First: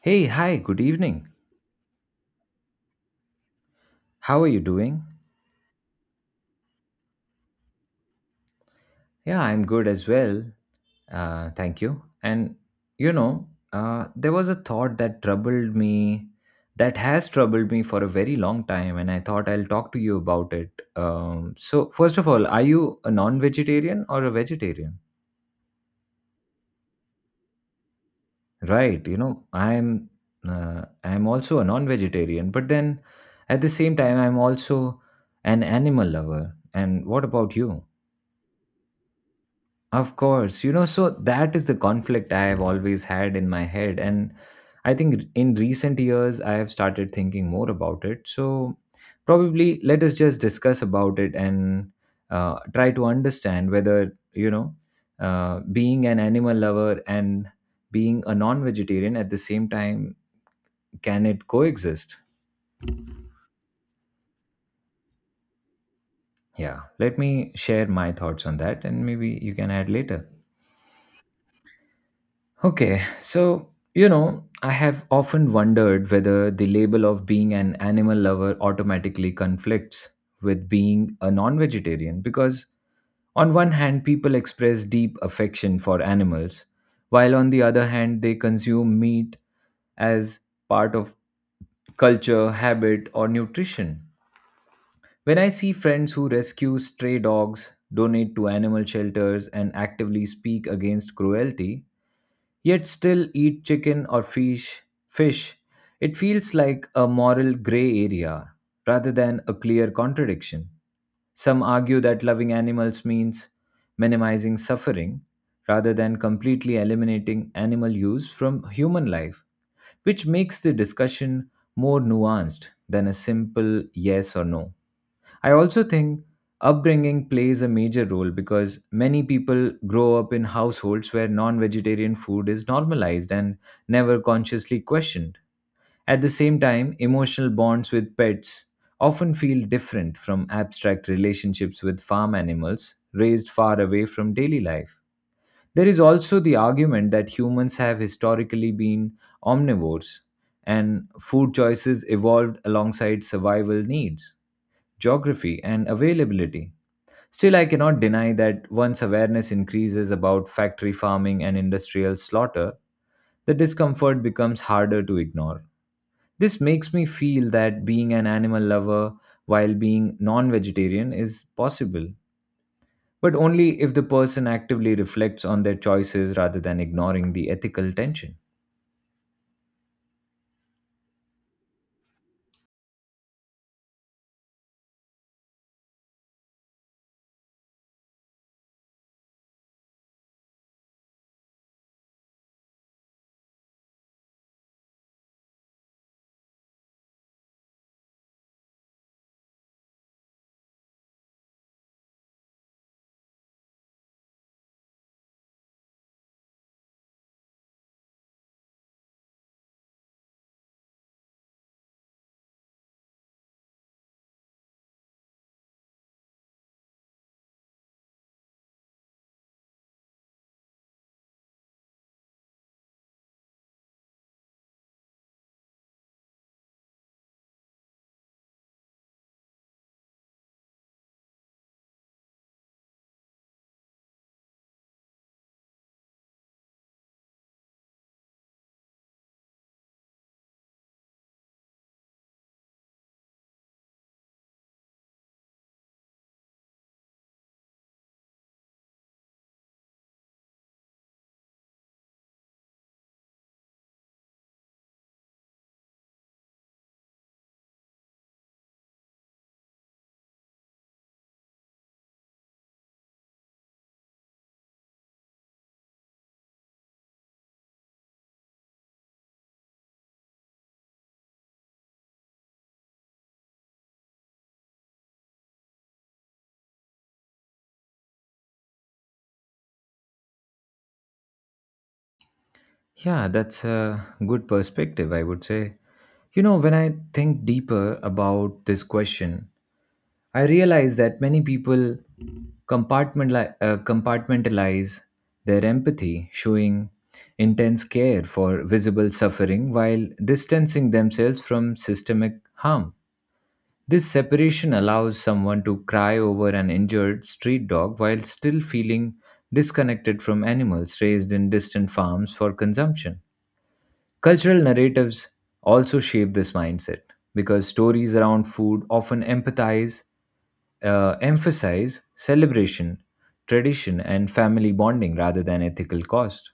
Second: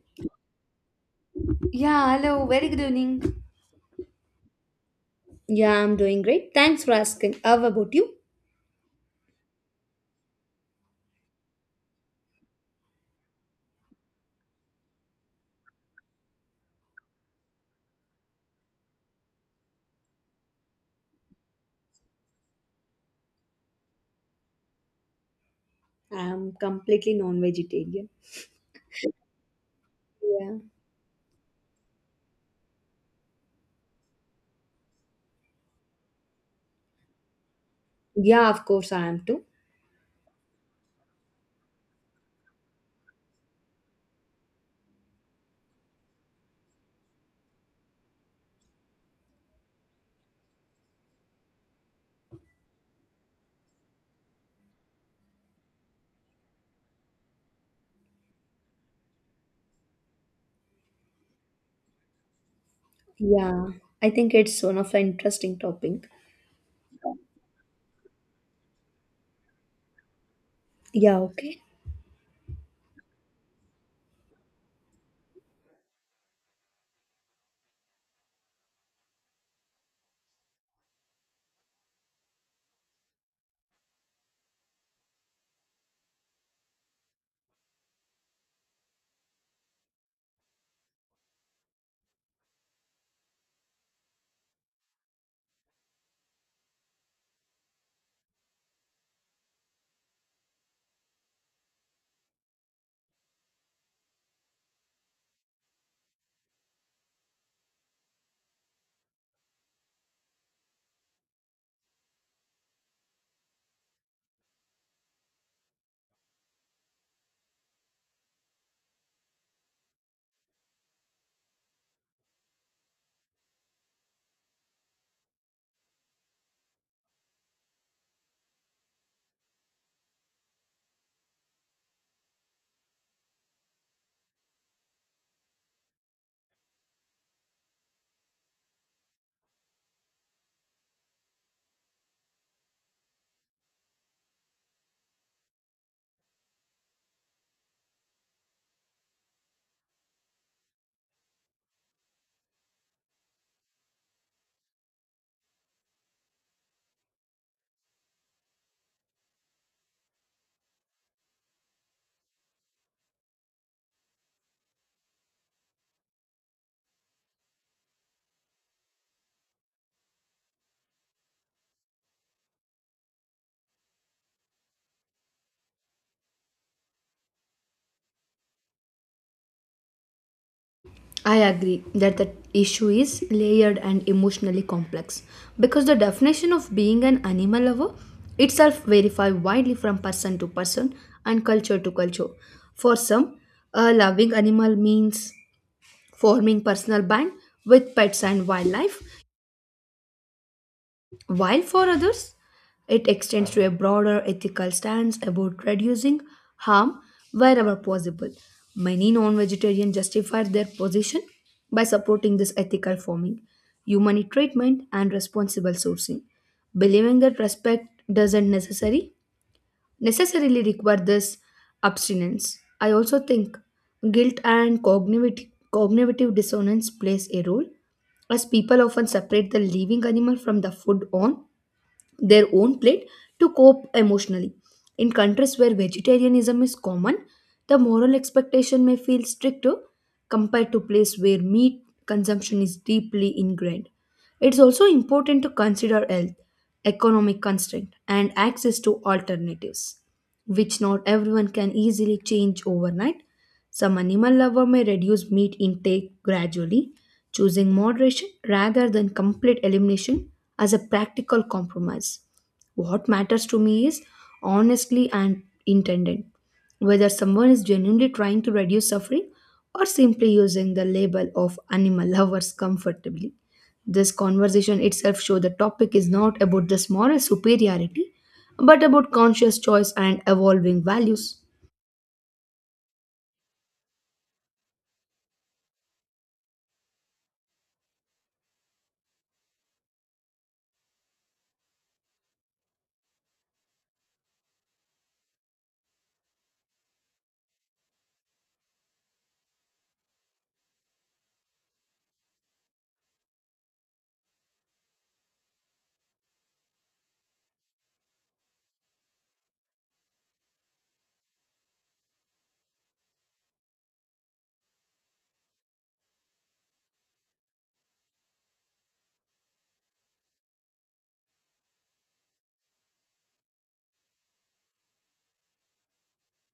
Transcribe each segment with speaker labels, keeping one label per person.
Speaker 1: Hey, hi, good evening.
Speaker 2: Yeah, hello, very good evening.
Speaker 1: How are you doing?
Speaker 2: Yeah, I'm doing great. Thanks for asking. How about you?
Speaker 1: Yeah, I'm good as well. Thank you. And you know, there was a thought that troubled me, that has troubled me for a very long time, and I thought I'll talk to you about it. So, first of all, are you a non-vegetarian or a vegetarian?
Speaker 2: I'm completely non vegetarian.
Speaker 1: Right, you know,
Speaker 2: Yeah.
Speaker 1: I'm also a non-vegetarian, but then at the same time, I'm also an animal lover. And what about you?
Speaker 2: Yeah, of course I am too.
Speaker 1: Of course, you know, so that is the conflict I have always had in my head. And I think in recent years, I have started thinking more about it. So, probably let us just discuss about it and try to understand whether, being an animal lover and being a non vegetarian at the same time, can it coexist?
Speaker 2: Yeah, I think it's one of the interesting topic.
Speaker 1: Yeah, let me share my thoughts on that and maybe you can add later.
Speaker 2: Yeah, okay.
Speaker 1: Okay, so you know, I have often wondered whether the label of being an animal lover automatically conflicts with being a non vegetarian because, on one hand, people express deep affection for animals, while on the other hand, they consume meat as part of culture, habit, or nutrition. When I see friends who rescue stray dogs, donate to animal shelters, and actively speak against cruelty, yet still eat chicken or fish, it feels like a moral gray area rather than a clear contradiction. Some argue that loving animals means minimizing suffering rather than completely eliminating animal use from human life, which makes the discussion more nuanced than a simple yes or no. I also think upbringing plays a major role because many people grow up in households where non vegetarian food is normalized and never consciously questioned. At the same time, emotional bonds with pets often feel different from abstract relationships with farm animals raised far away from daily life. There is also the argument that humans have historically been omnivores, and food choices evolved alongside survival needs, geography, and availability. Still, I cannot deny that once awareness increases about factory farming and industrial slaughter, the discomfort becomes harder to ignore. This makes me feel that being an animal lover while being non vegetarian is possible, but only if the person actively reflects on their choices rather than ignoring the ethical tension.
Speaker 2: I agree that the issue is layered and emotionally complex because the definition of being an animal lover itself varies widely from person to person and culture to culture. For some, a loving animal means forming personal band with pets and wildlife, while for others, it extends to a broader ethical stance about reducing harm wherever possible. Many non vegetarians justify their position by supporting this ethical farming, humane treatment, and responsible sourcing, believing that respect doesn't necessarily require this abstinence. I also think guilt and cognitive dissonance plays a role, as people often separate the living animal from the food on their own plate to cope emotionally. In countries where vegetarianism is common, the moral expectation may feel stricter compared to places where meat consumption is deeply ingrained. It's also important to consider health, economic constraint, and access to alternatives, which not everyone can easily change overnight. Some animal lovers may reduce meat intake gradually, choosing moderation rather than complete elimination as a practical compromise. What matters to me is honestly and intended, whether someone is genuinely trying to reduce suffering or simply using the label of animal lovers comfortably. This conversation itself shows the topic is not about this moral superiority, but about conscious choice and evolving values.
Speaker 1: Yeah, that's a good perspective, I would say. You know, when I think deeper about this question, I realize that many people compartmentalize their empathy, showing intense care for visible suffering while distancing themselves from systemic harm. This separation allows someone to cry over an injured street dog while still feeling disconnected from animals raised in distant farms for consumption. Cultural narratives also shape this mindset because stories around food often emphasize celebration, tradition, and family bonding rather than ethical cost.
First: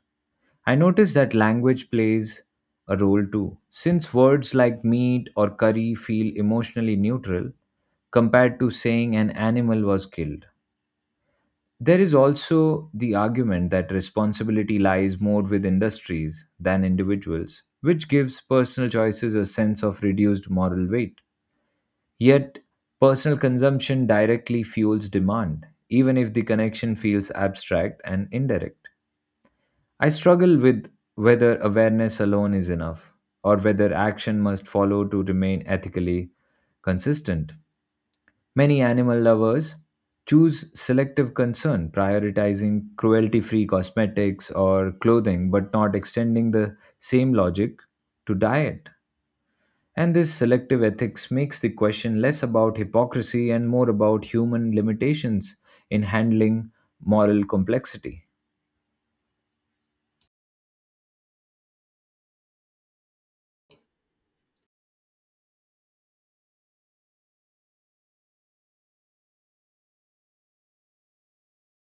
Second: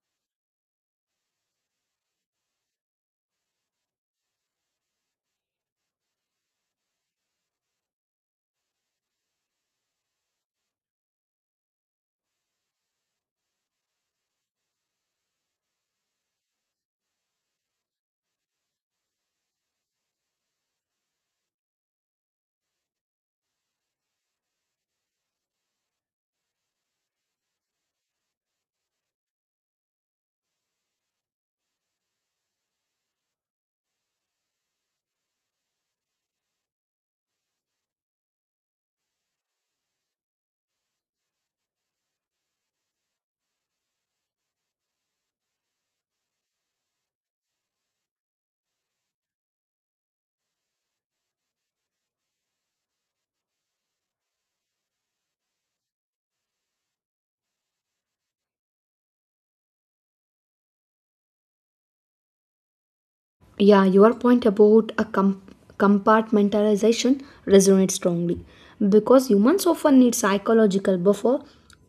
Speaker 1: I notice that language plays a role too, since words like meat or curry feel emotionally neutral compared to saying an animal was killed. There is also the argument that responsibility lies more with industries than individuals, which gives personal choices a sense of reduced moral weight. Yet, personal consumption directly fuels demand, even if the connection feels abstract and indirect. I struggle with whether awareness alone is enough, or whether action must follow to remain ethically consistent. Many animal lovers choose selective concern, prioritizing cruelty free cosmetics or clothing, but not extending the same logic to diet. And this selective ethics makes the question less about hypocrisy and more about human limitations in handling moral complexity.
Speaker 2: Yeah, your point about compartmentalization resonates strongly because humans often need psychological buffer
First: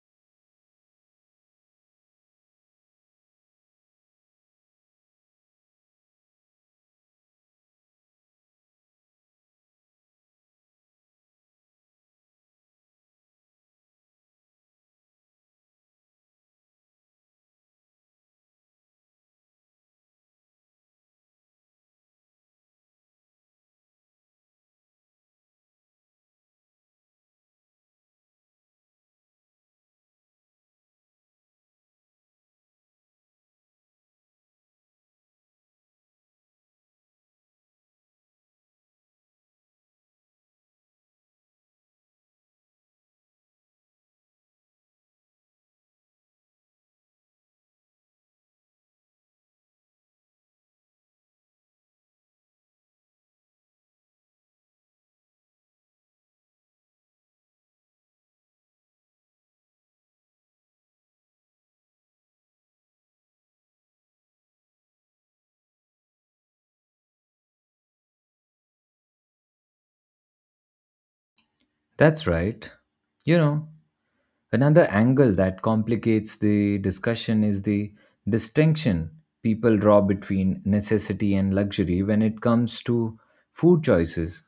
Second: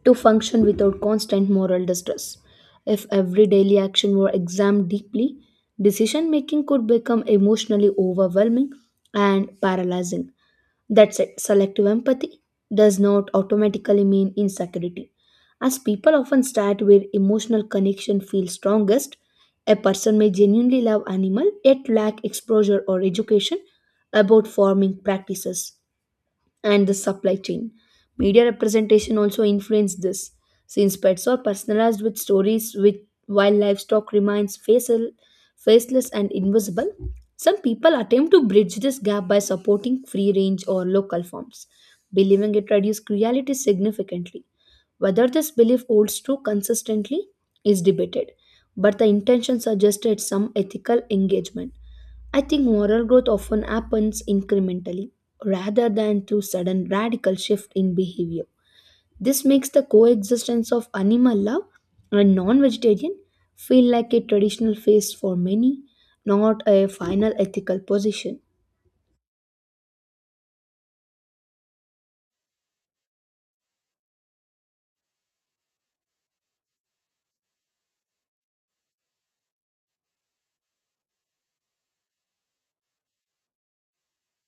Speaker 2: to function without constant moral distress. If every daily action were examined deeply, decision making could become emotionally overwhelming and paralyzing. That's it. Selective empathy does not automatically mean insecurity. As people often start where emotional connection feels strongest, a person may genuinely love animal yet lack exposure or education about farming practices and the supply chain. Media representation also influenced this, since pets are personalized with stories with while livestock remains faceless and invisible. Some people attempt to bridge this gap by supporting free range or local farms, believing it reduces cruelty significantly. Whether this belief holds true consistently is debated, but the intention suggested some ethical engagement. I think moral growth often happens incrementally rather than through sudden radical shift in behavior. This makes the coexistence of animal love and non vegetarian feel like a traditional phase for many, not a final ethical position.
Speaker 1: That's right. You know, another angle that complicates the discussion is the distinction people draw between necessity and luxury when it comes to food choices.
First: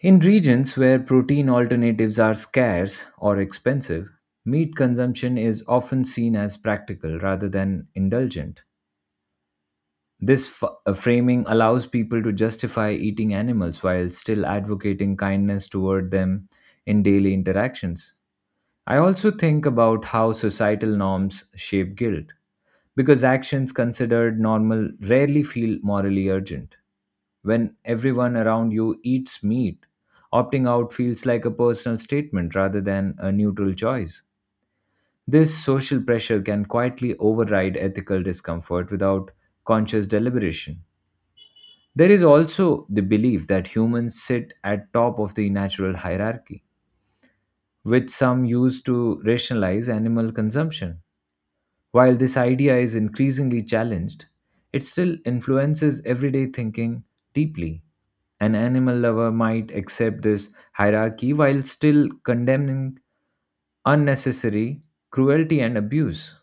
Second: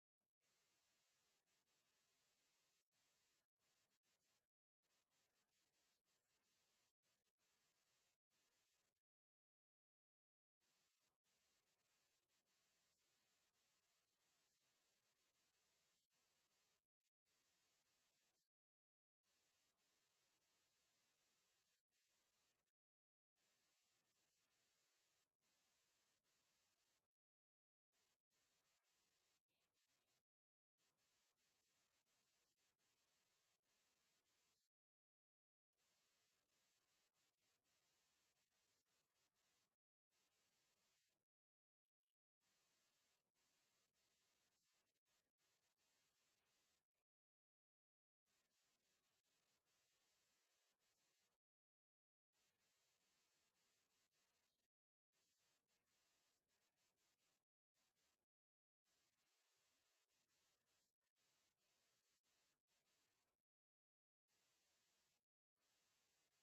Speaker 1: In regions where protein alternatives are scarce or expensive, meat consumption is often seen as practical rather than indulgent. This framing allows people to justify eating animals while still advocating kindness toward them in daily interactions. I also think about how societal norms shape guilt, because actions considered normal rarely feel morally urgent. When everyone around you eats meat, opting out feels like a personal statement rather than a neutral choice. This social pressure can quietly override ethical discomfort without conscious deliberation. There is also the belief that humans sit at top of the natural hierarchy, which some use to rationalize animal consumption. While this idea is increasingly challenged, it still influences everyday thinking deeply. An animal lover might accept this hierarchy while still condemning unnecessary cruelty and abuse.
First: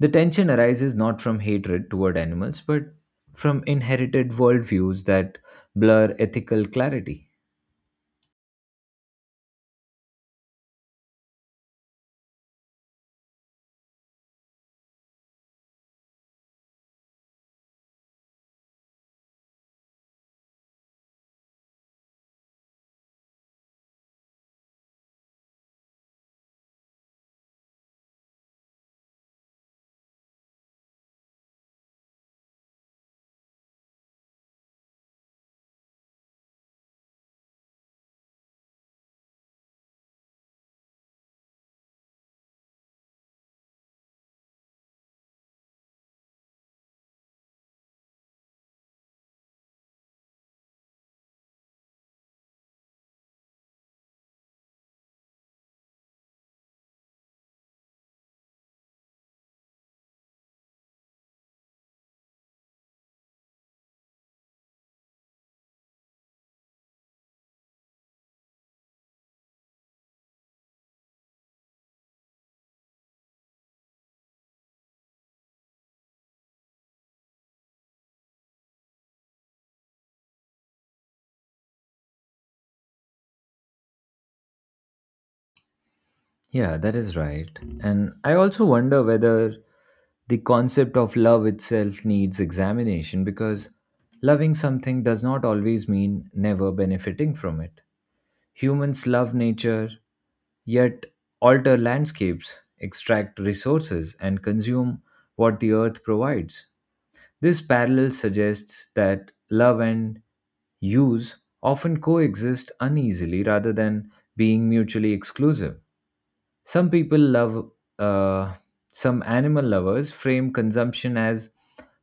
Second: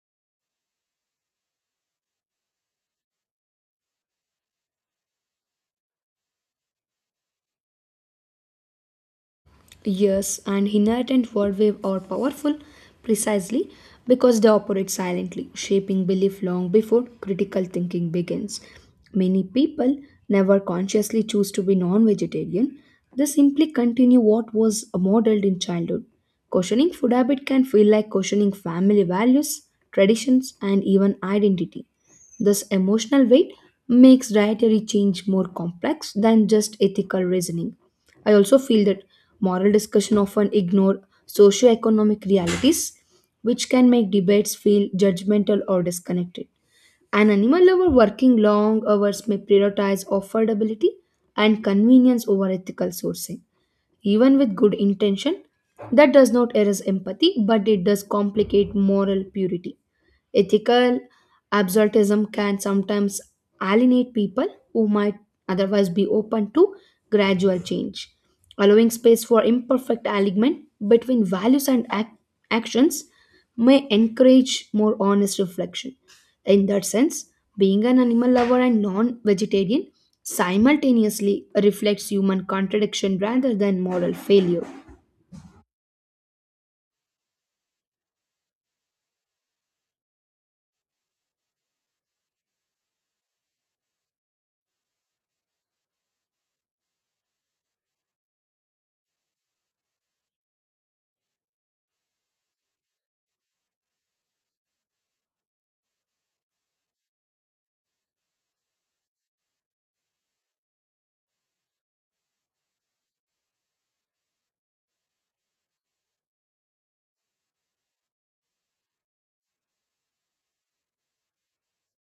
Speaker 1: The tension arises not from hatred toward animals, but from inherited worldviews that blur ethical clarity.
Speaker 2: Yes, and inherent word wave are powerful precisely because they operate silently, shaping belief long before critical thinking begins. Many people never consciously choose to be non vegetarian, they simply continue what was modeled in childhood. Questioning food habit can feel like questioning family values, traditions, and even identity. This emotional weight makes dietary change more complex than just ethical reasoning. I also feel that moral discussion often ignore socioeconomic realities, which can make debates feel judgmental or disconnected. An animal lover working long hours may prioritize affordability and convenience over ethical sourcing. Even with good intention, that does not erase empathy, but it does complicate moral purity. Ethical absolutism can sometimes alienate people who might otherwise be open to gradual change. Allowing space for imperfect alignment between values and actions may encourage more honest reflection. In that sense, being an animal lover and non vegetarian simultaneously reflects human contradiction rather than moral failure.
Speaker 1: Yeah, that is right. And I also wonder whether the concept of love itself needs examination because loving something does not always mean never benefiting from it. Humans love nature, yet alter landscapes, extract resources, and consume what the earth provides. This parallel suggests that love and use often coexist uneasily rather than being mutually exclusive. Some people love, uh, some animal lovers frame consumption as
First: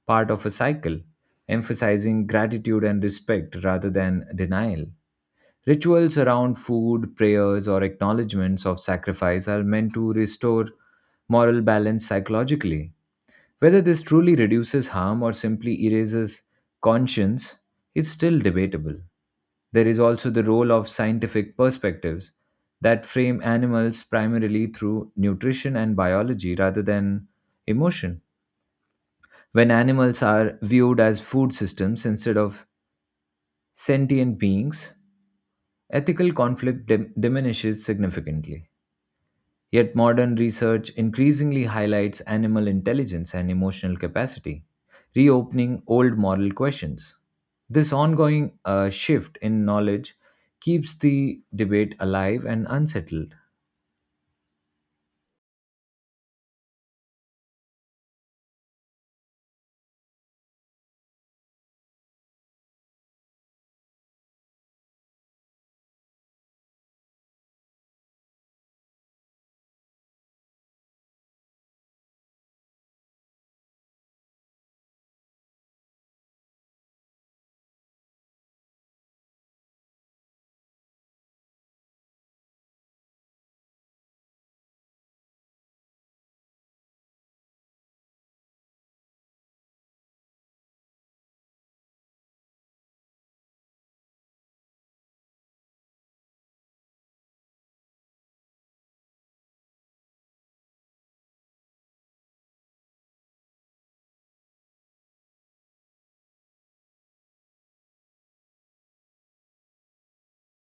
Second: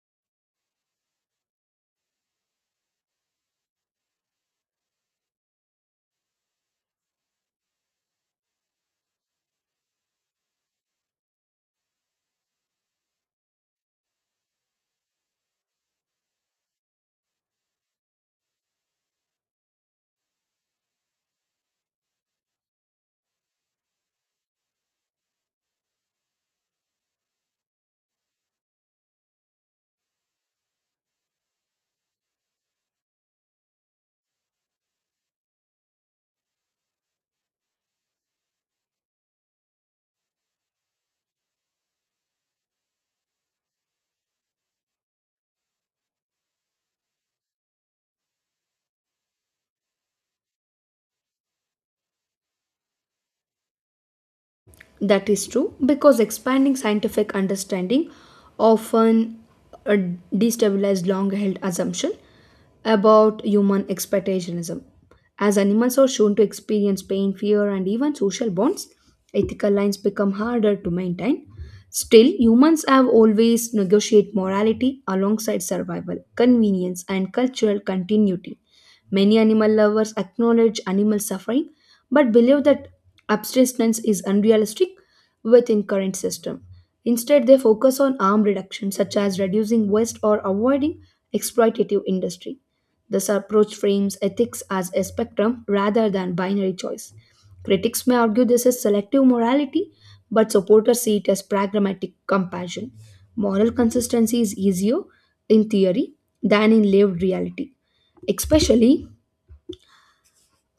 Speaker 1: part of a cycle, emphasizing gratitude and respect rather than denial. Rituals around food, prayers, or acknowledgements of sacrifice are meant to restore moral balance psychologically. Whether this truly reduces harm or simply erases conscience is still debatable. There is also the role of scientific perspectives that frame animals primarily through nutrition and biology rather than emotion. When animals are viewed as food systems instead of sentient beings, ethical conflict diminishes significantly. Yet modern research increasingly highlights animal intelligence and emotional capacity, reopening old moral questions. This ongoing shift in knowledge keeps the debate alive and unsettled.
Speaker 2: That is true because expanding scientific understanding often uh, destabilized long held assumption about human expectationism. As animals are shown to experience pain, fear, and even social bonds, ethical lines become harder to maintain. Still, humans have always negotiate morality alongside survival, convenience, and cultural continuity. Many animal lovers acknowledge animal suffering but believe that abstinence is unrealistic within current system. Instead, they focus on harm reduction such as reducing waste or avoiding exploitative industry. This approach frames ethics as a spectrum rather than binary choice. Critics may argue this is selective morality, but supporters see it as pragmatic compassion. Moral consistency is easier in theory than in lived reality especially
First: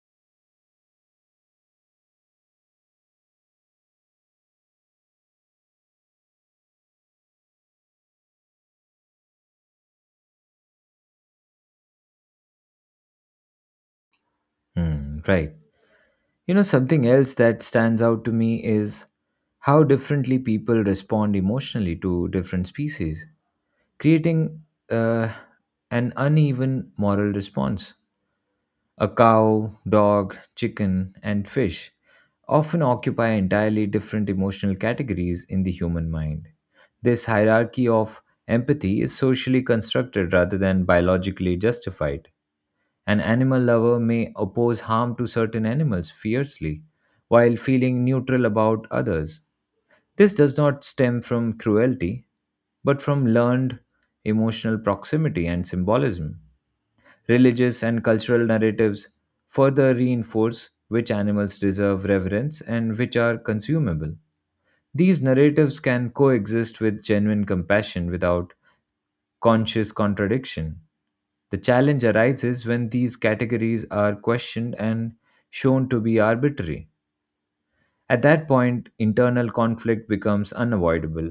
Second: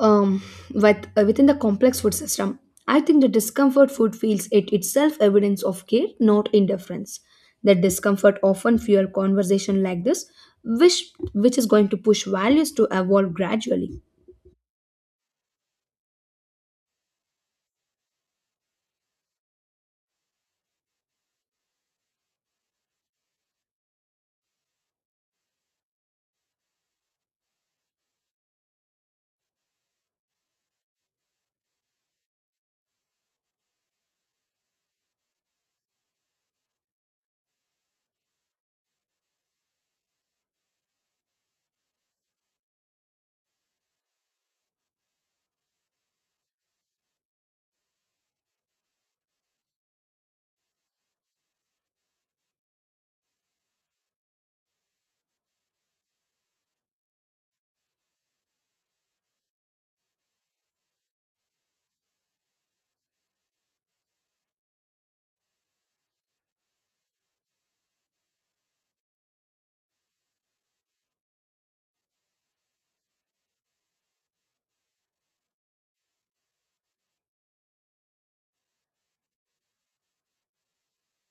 Speaker 2: um, within the complex food system. I think the discomfort food feels it itself evidence of care, not indifference. That discomfort often fuel conversation like this, which is going to push values to evolve gradually.
Speaker 1: Hmm, right. You know, something else that stands out to me is how differently people respond emotionally to different species, creating uh, an uneven moral response. A cow, dog, chicken, and fish often occupy entirely different emotional categories in the human mind. This hierarchy of empathy is socially constructed rather than biologically justified. An animal lover may oppose harm to certain animals fiercely while feeling neutral about others. This does not stem from cruelty, but from learned emotional proximity and symbolism. Religious and cultural narratives further reinforce which animals deserve reverence and which are consumable. These narratives can coexist with genuine compassion without conscious contradiction. The challenge arises when these categories are questioned and shown to be arbitrary. At that point, internal conflict becomes unavoidable,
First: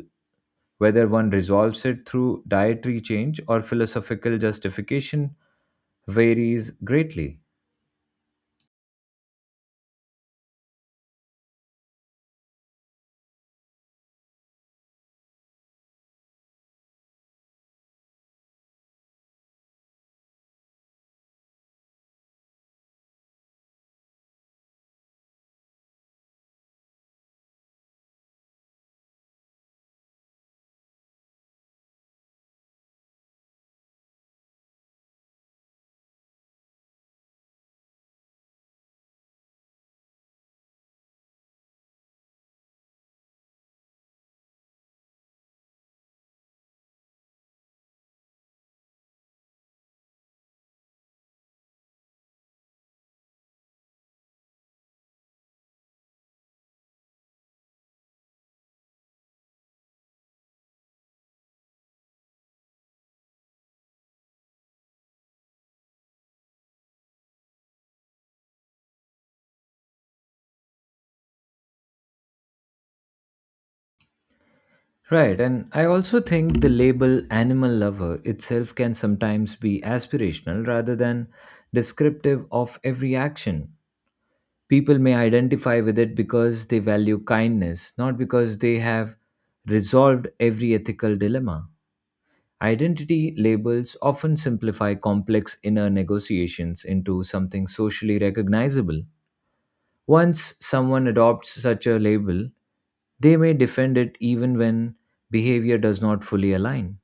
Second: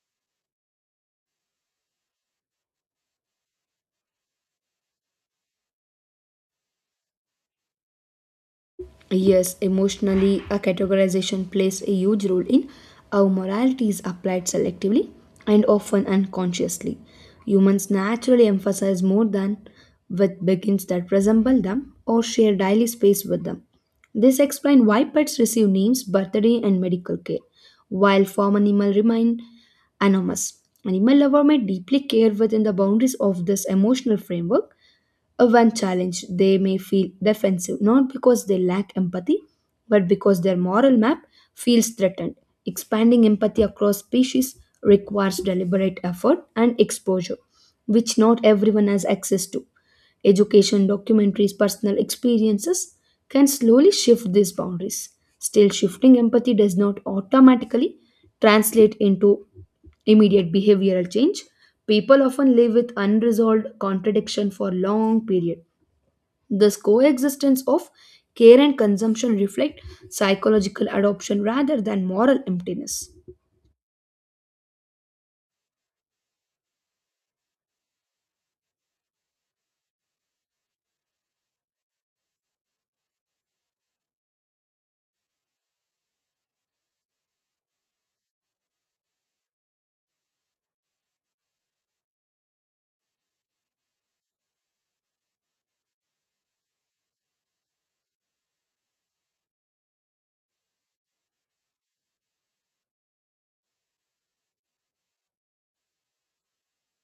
Speaker 1: whether one resolves it through dietary change or philosophical justification varies greatly.
Speaker 2: Yes, emotionally, a categorization plays a huge role in how morality is applied selectively and often unconsciously. Humans naturally emphasize more than with begins that resemble them or share daily space with them. This explains why pets receive names, birthday, and medical care, while farm animals remain anonymous. Animal lover may deeply care within the boundaries of this emotional framework, when challenged, they may feel defensive, not because they lack empathy, but because their moral map feels threatened. Expanding empathy across species requires deliberate effort and exposure, which not everyone has access to. Education, documentaries, personal experiences can slowly shift these boundaries. Still, shifting empathy does not automatically translate into immediate behavioral change. People often live with unresolved contradiction for long period. This coexistence of care and consumption reflect psychological adoption rather than moral emptiness.
Speaker 1: Right, and I also think the label animal lover itself can sometimes be aspirational rather than descriptive of every action. People may identify with it because they value kindness, not because they have resolved every ethical dilemma. Identity labels often simplify complex inner negotiations into something socially recognizable. Once someone adopts such a label, they may defend it even when behavior does not fully align.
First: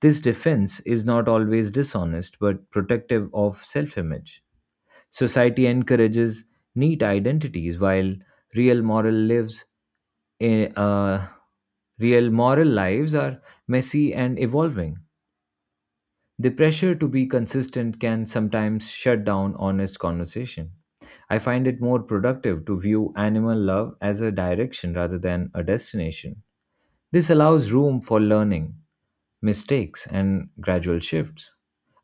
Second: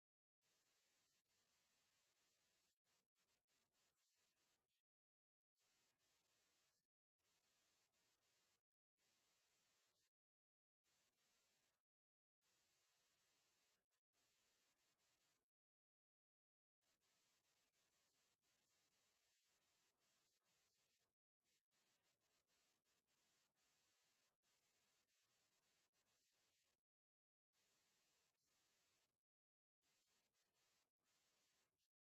Speaker 1: This defense is not always dishonest but protective of self image. Society encourages neat identities while real moral lives eh, uh, real moral lives are messy and evolving. The pressure to be consistent can sometimes shut down honest conversation. I find it more productive to view animal love as a direction rather than a destination. This allows room for learning, mistakes, and gradual shifts.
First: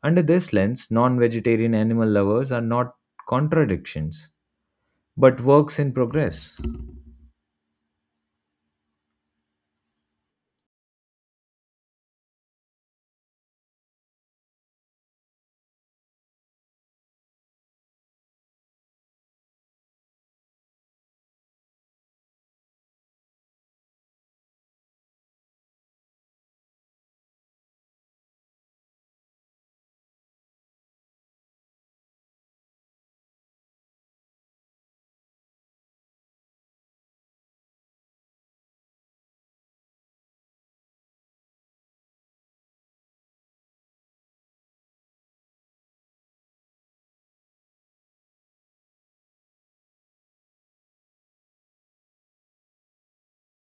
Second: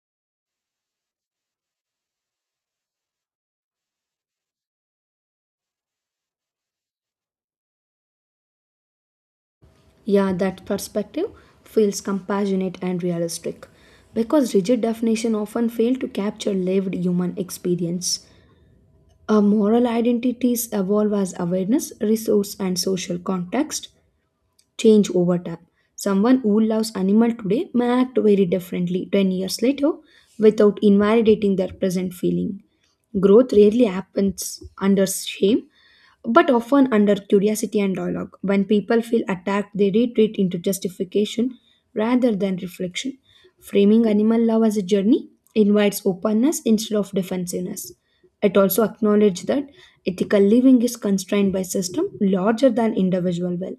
Speaker 1: Under this lens, non vegetarian animal lovers are not contradictions, but works in progress.
Speaker 2: Yeah, that perspective feels compassionate and realistic because rigid definition often fail to capture lived human experience. Our moral identities evolve as awareness, resource, and social context change over time. Someone who loves animal today may act very differently 10 years later without invalidating their present feeling. Growth rarely happens under shame, but often under curiosity and dialogue. When people feel attacked, they retreat into justification rather than reflection. Framing animal love as a journey invites openness instead of defensiveness. It also acknowledges that ethical living is constrained by system larger than individual will.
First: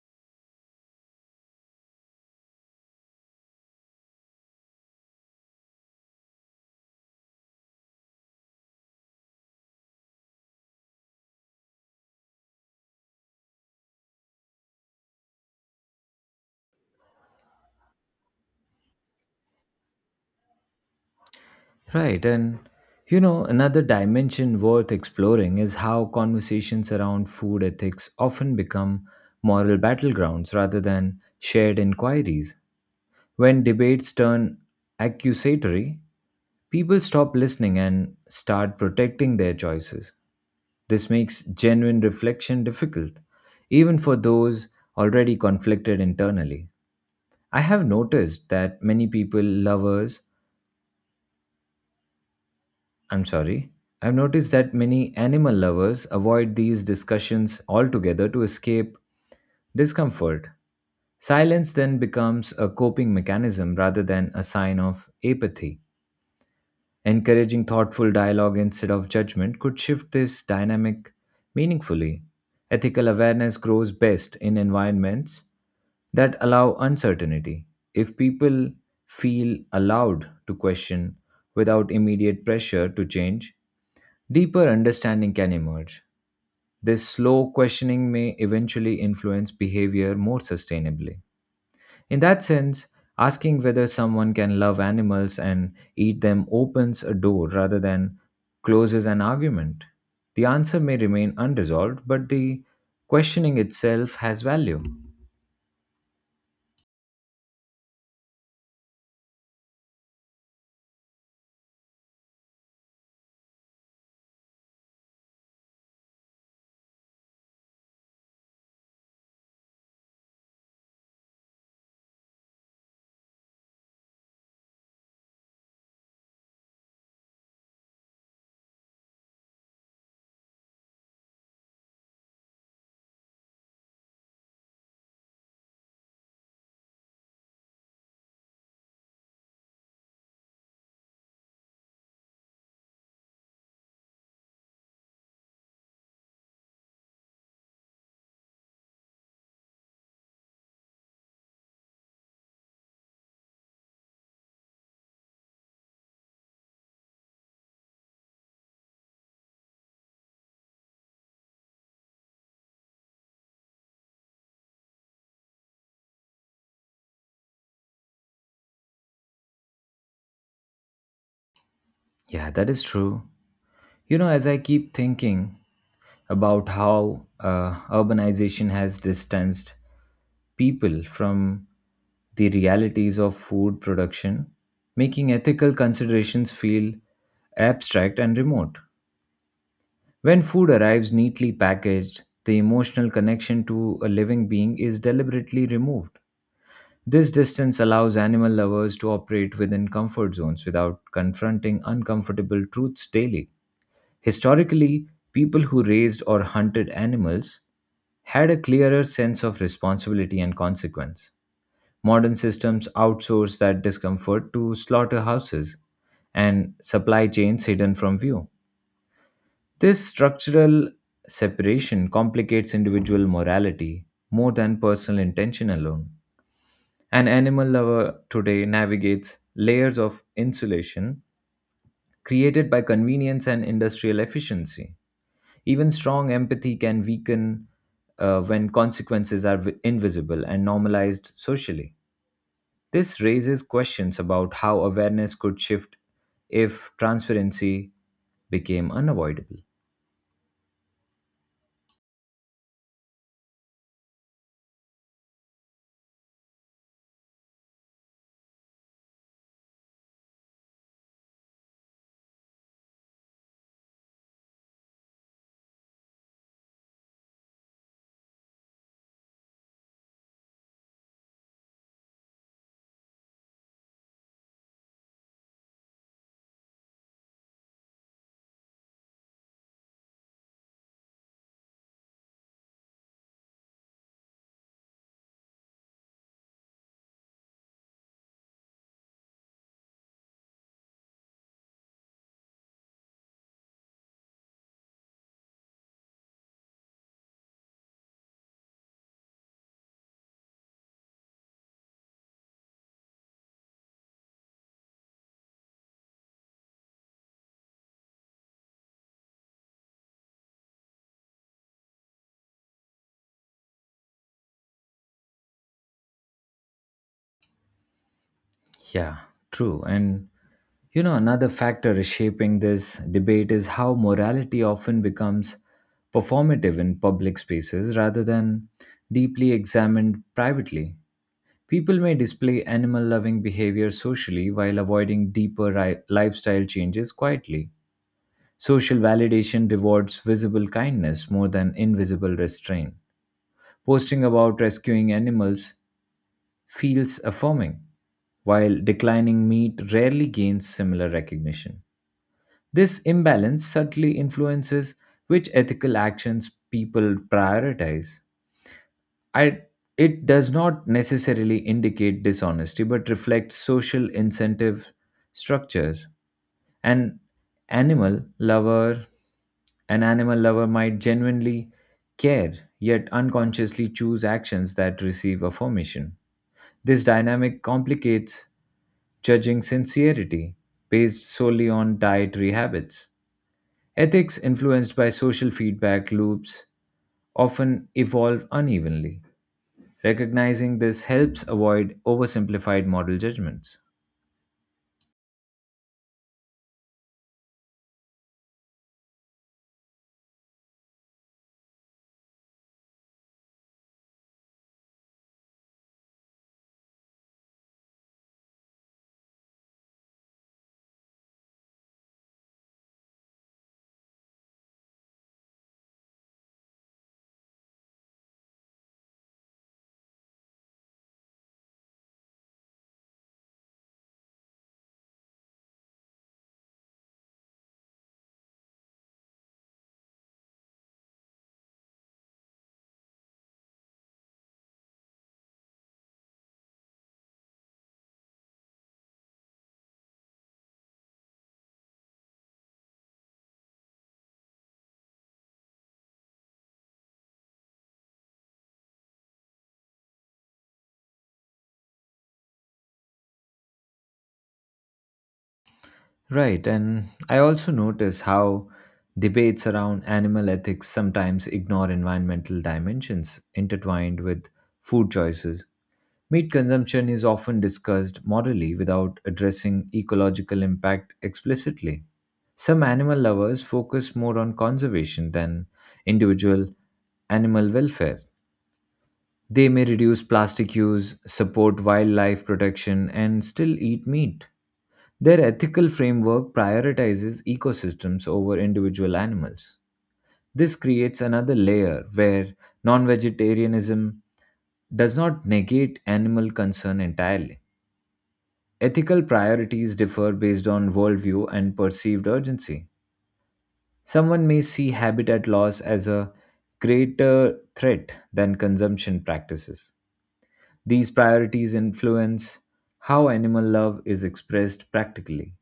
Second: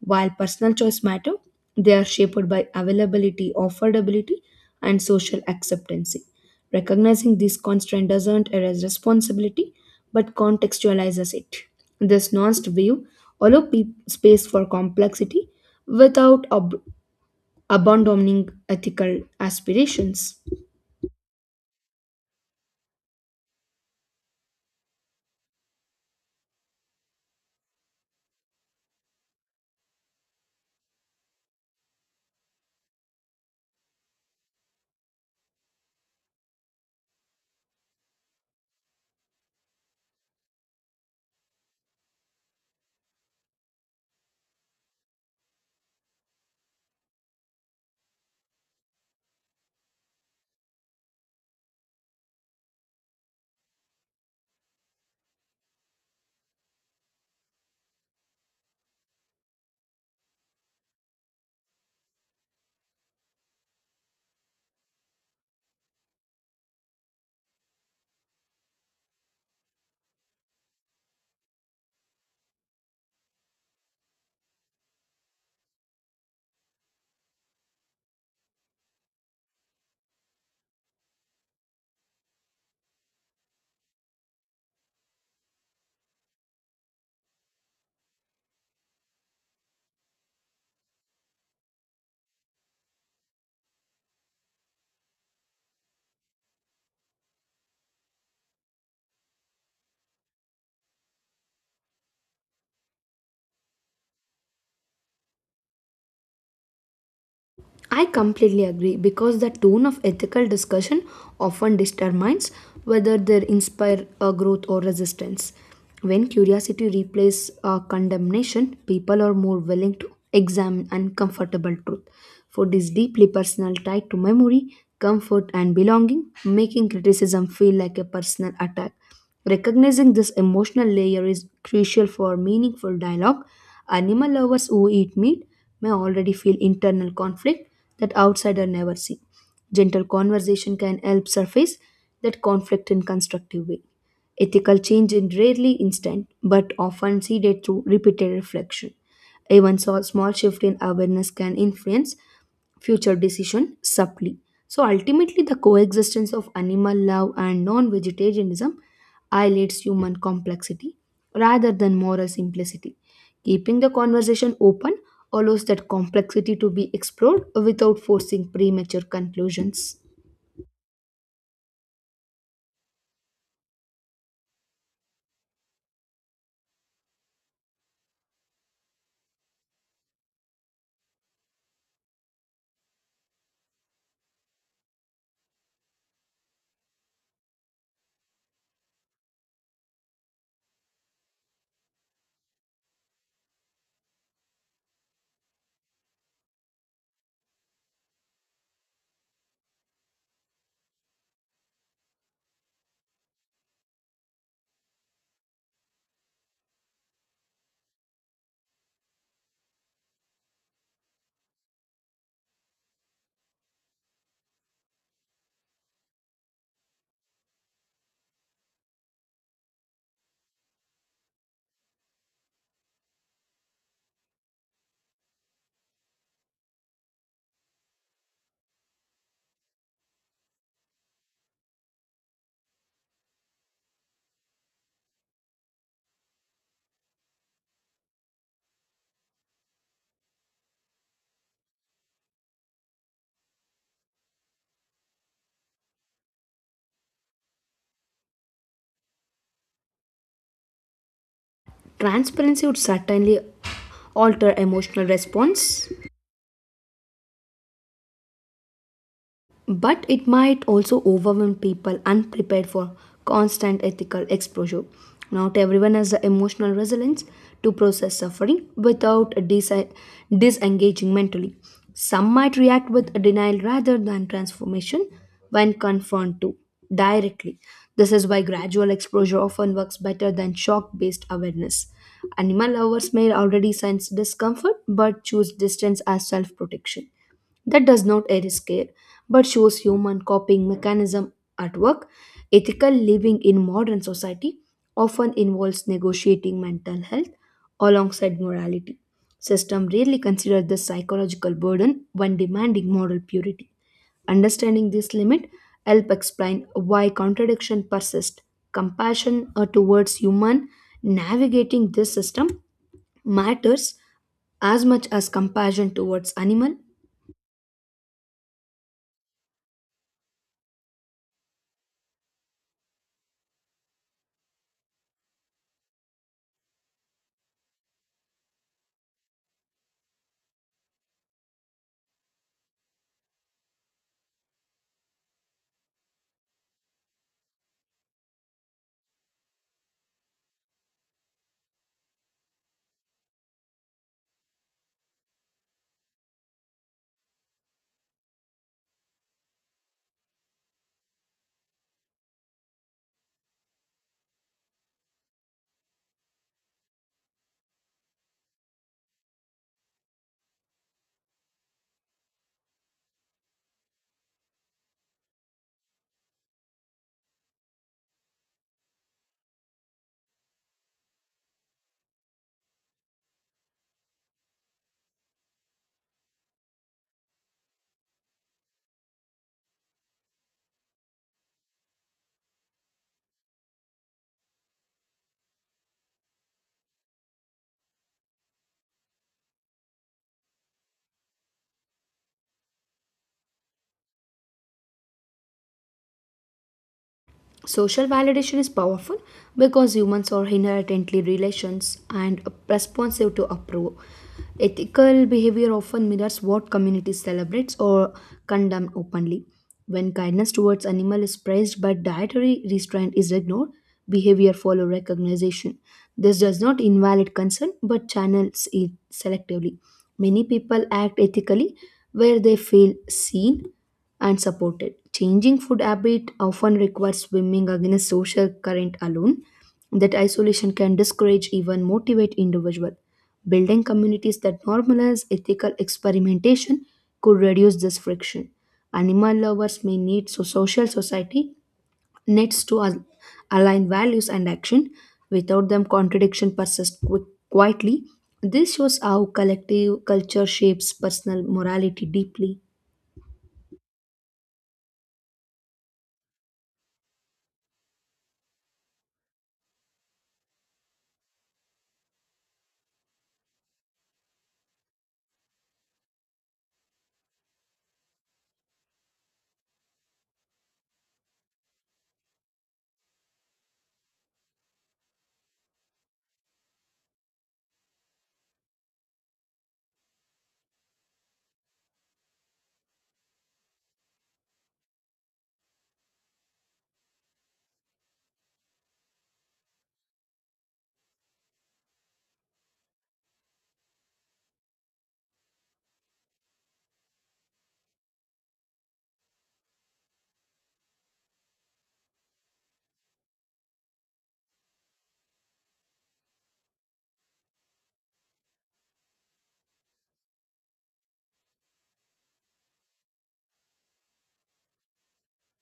Speaker 2: While personal choice matter, they are shaped by availability, affordability, and social acceptance. Recognizing this constraint doesn't erase responsibility but contextualizes it. This nuanced view allows space for complexity without abandoning ethical aspirations.
Speaker 1: Right, and you know, another dimension worth exploring is how conversations around food ethics often become moral battlegrounds rather than shared inquiries. When debates turn accusatory, people stop listening and start protecting their choices. This makes genuine reflection difficult, even for those already conflicted internally. I have noticed that many people, lovers, I'm sorry. I've noticed that many animal lovers avoid these discussions altogether to escape discomfort. Silence then becomes a coping mechanism rather than a sign of apathy. Encouraging thoughtful dialogue instead of judgment could shift this dynamic meaningfully. Ethical awareness grows best in environments that allow uncertainty. If people feel allowed to question without immediate pressure to change, deeper understanding can emerge. This slow questioning may eventually influence behavior more sustainably. In that sense, asking whether someone can love animals and eat them opens a door rather than closes an argument. The answer may remain unresolved, but the questioning itself has value.
Speaker 2: I completely agree because the tone of ethical discussion often determines whether they inspire a growth or resistance. When curiosity replaces condemnation, people are more willing to examine uncomfortable truth. For this deeply personal tie to memory, comfort, and belonging, making criticism feel like a personal attack. Recognizing this emotional layer is crucial for meaningful dialogue. Animal lovers who eat meat may already feel internal conflict that outsider never see. Gentle conversation can help surface that conflict in constructive way. Ethical change is rarely instant, but often seeded through repeated reflection. Even so, small shift in awareness can influence future decision subtly. So ultimately, the coexistence of animal love and non-vegetarianism highlights human complexity rather than moral simplicity, keeping the conversation open allows that complexity to be explored without forcing premature conclusions.
Speaker 1: Yeah, that is true. You know, as I keep thinking about how urbanization has distanced people from the realities of food production, making ethical considerations feel abstract and remote. When food arrives neatly packaged, the emotional connection to a living being is deliberately removed. This distance allows animal lovers to operate within comfort zones without confronting uncomfortable truths daily. Historically, people who raised or hunted animals had a clearer sense of responsibility and consequence. Modern systems outsource that discomfort to slaughterhouses and supply chains hidden from view. This structural separation complicates individual morality more than personal intention alone. An animal lover today navigates layers of insulation created by convenience and industrial efficiency. Even strong empathy can weaken when consequences are invisible and normalized socially. This raises questions about how awareness could shift if transparency became unavoidable.
Speaker 2: Transparency would certainly alter emotional response, but it might also overwhelm people unprepared for constant ethical exposure. Not everyone has the emotional resilience to process suffering without disengaging mentally. Some might react with denial rather than transformation when confronted to directly. This is why gradual exposure often works better than shock based awareness. Animal lovers may already sense discomfort but choose distance as self protection. That does not erase care, but shows human coping mechanism at work. Ethical living in modern society often involves negotiating mental health alongside morality. System rarely consider this psychological burden when demanding moral purity. Understanding this limit help explain why contradiction persist. Compassion towards human navigating this system matters as much as compassion towards animal.
Speaker 1: Yeah, true. And you know, another factor shaping this debate is how morality often becomes performative in public spaces rather than deeply examined privately. People may display animal loving behavior socially while avoiding deeper lifestyle changes quietly. Social validation rewards visible kindness more than invisible restraint. Posting about rescuing animals feels affirming, while declining meat rarely gains similar recognition. This imbalance subtly influences which ethical actions people prioritize. I, it does not necessarily indicate dishonesty, but reflects social incentive structures. An animal lover an animal lover might genuinely care yet unconsciously choose actions that receive affirmation. This dynamic complicates judging sincerity based solely on dietary habits. Ethics influenced by social feedback loops often evolve unevenly. Recognizing this helps avoid oversimplified moral judgments.
Speaker 2: Social validation is powerful because humans are inherently relations and responsive to approval. Ethical behavior often mirrors what community celebrates or condemns openly. When kindness towards animal is praised but dietary restraint is ignored, behavior follow recognition. This does not invalidate concern but channels it selectively. Many people act ethically where they feel seen and supported. Changing food habit often requires swimming against social current alone. That isolation can discourage even motivate individual. Building communities that normalize ethical experimentation could reduce this friction. Animal lovers may need so social society needs to align values and action. Without them, contradiction persists quietly. This shows how collective culture shapes personal morality deeply.
Speaker 1: Right, and I also notice how debates around animal ethics sometimes ignore environmental dimensions intertwined with food choices. Meat consumption is often discussed morally without addressing ecological impact explicitly. Some animal lovers focus more on conservation than individual animal welfare. They may reduce plastic use, support wildlife protection, and still eat meat. Their ethical framework prioritizes ecosystems over individual animals. This creates another layer where non vegetarianism does not negate animal concern entirely. Ethical priorities differ based on worldview and perceived urgency. Someone may see habitat loss as a greater threat than consumption practices. These priorities influence how animal love is expressed practically.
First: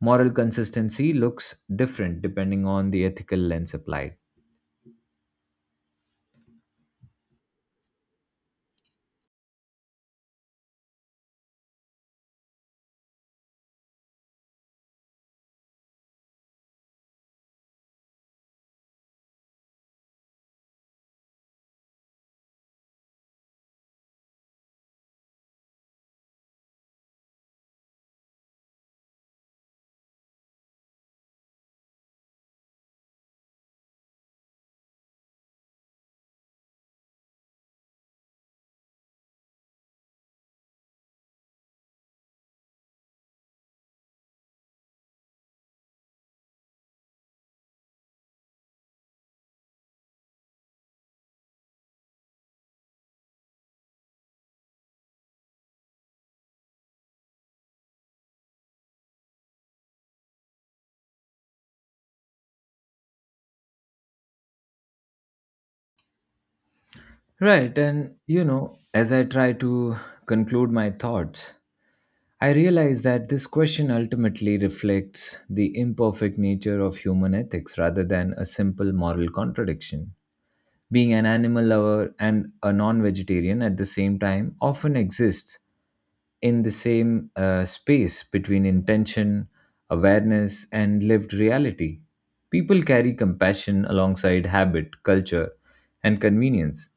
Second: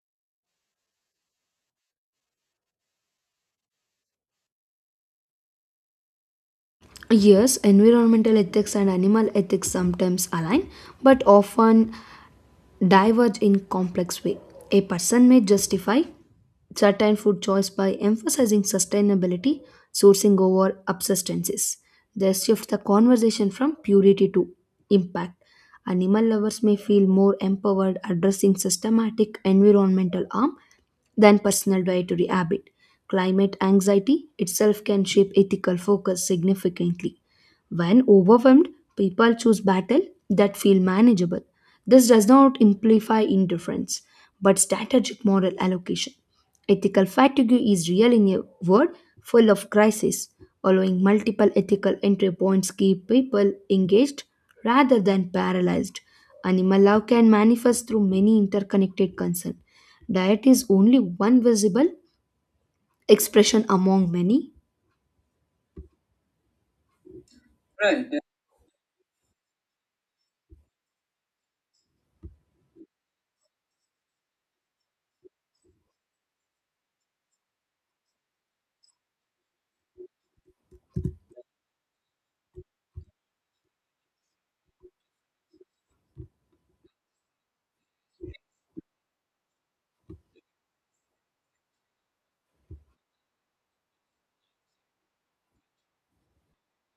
Speaker 1: Moral consistency looks different depending on the ethical lens applied.
Speaker 2: Yes, environmental ethics and animal ethics sometimes align, but often diverge in complex way. A person may justify certain food choice by emphasizing sustainability, sourcing over substances. They shift the conversation from purity to impact. Animal lovers may feel more empowered addressing systematic environmental harm than personal dietary habit. Climate anxiety itself can shape ethical focus significantly. When overwhelmed, people choose battle that feel manageable. This does not imply indifference, but strategic moral allocation. Ethical fatigue is real in a world full of crises. Allowing multiple ethical entry points keep people engaged rather than paralyzed. Animal love can manifest through many interconnected concerns. Diet is only one visible expression among many.
Speaker 1: Right, and
Speaker 2: Right.
Speaker 1: you know, as I try to conclude my thoughts, I realize that this question ultimately reflects the imperfect nature of human ethics rather than a simple moral contradiction. Being an animal lover and a non vegetarian at the same time often exists in the same space between intention, awareness, and lived reality. People carry compassion alongside habit, culture, and convenience,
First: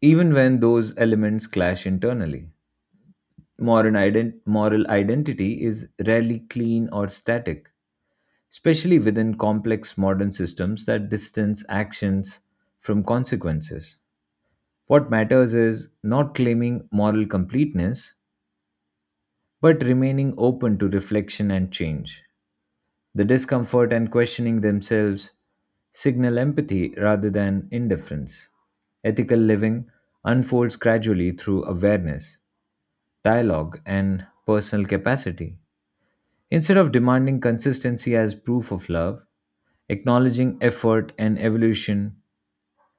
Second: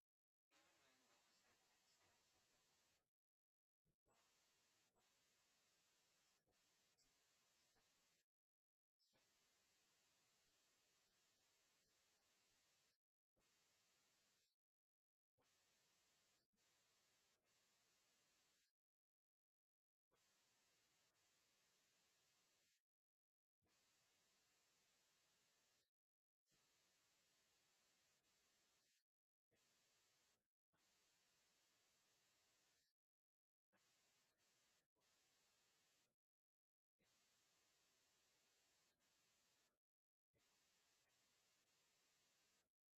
Speaker 1: even when those elements clash internally. Moral identity is rarely clean or static, especially within complex modern systems that distance actions from consequences. What matters is not claiming moral completeness, but remaining open to reflection and change. The discomfort and questioning themselves signal empathy rather than indifference. Ethical living unfolds gradually through awareness, dialogue, and personal capacity. Instead of demanding consistency as proof of love, acknowledging effort and evolution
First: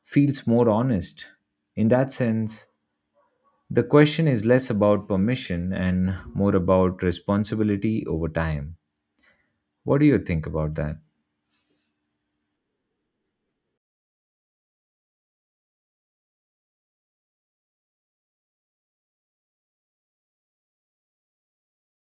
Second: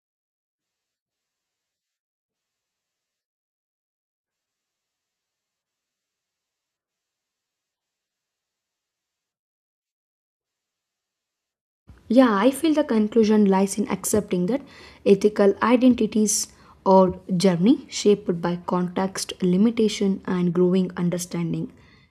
Speaker 1: feels more honest. In that sense, the question is less about permission and more about responsibility over time. What do you think about that?
Speaker 2: Yeah, I feel the conclusion lies in accepting that ethical identities or journey shaped by context, limitation, and growing understanding.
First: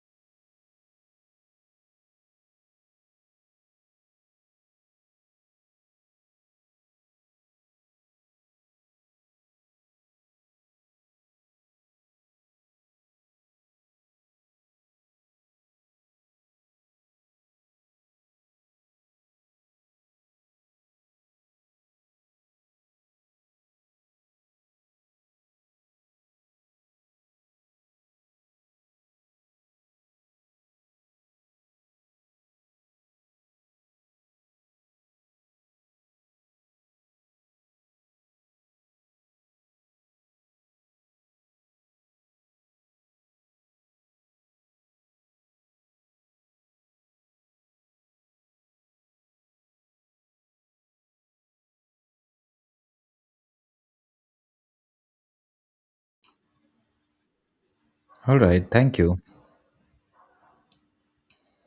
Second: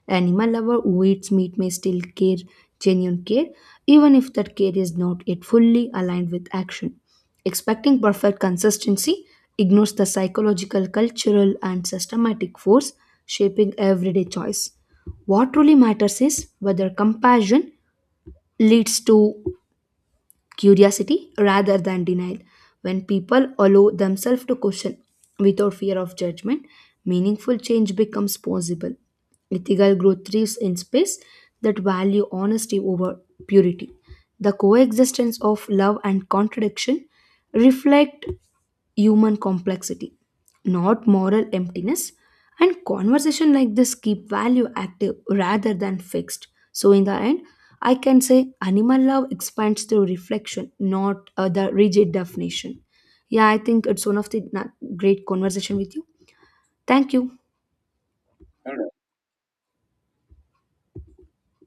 Speaker 2: Animal lover who eats meat may still care genuine care, even if that care is not yet fully aligned with action. Expecting perfect consistency ignores the psychological, cultural, and systematic force shaping everyday choice. What truly matters is whether compassion leads to curiosity rather than denial. When people allow themselves to question without fear of judgment, meaningful change becomes possible. Ethical growth thrives in space that value honesty over purity. The coexistence of love and contradiction reflect human complexity, not moral emptiness. And conversation like this keep value active rather than fixed. So in the end, I can say animal love expands through reflection, not the rigid definition. Yeah, I think it's one of the na- great conversation with you. Thank you.
Speaker 1: All right, thank you.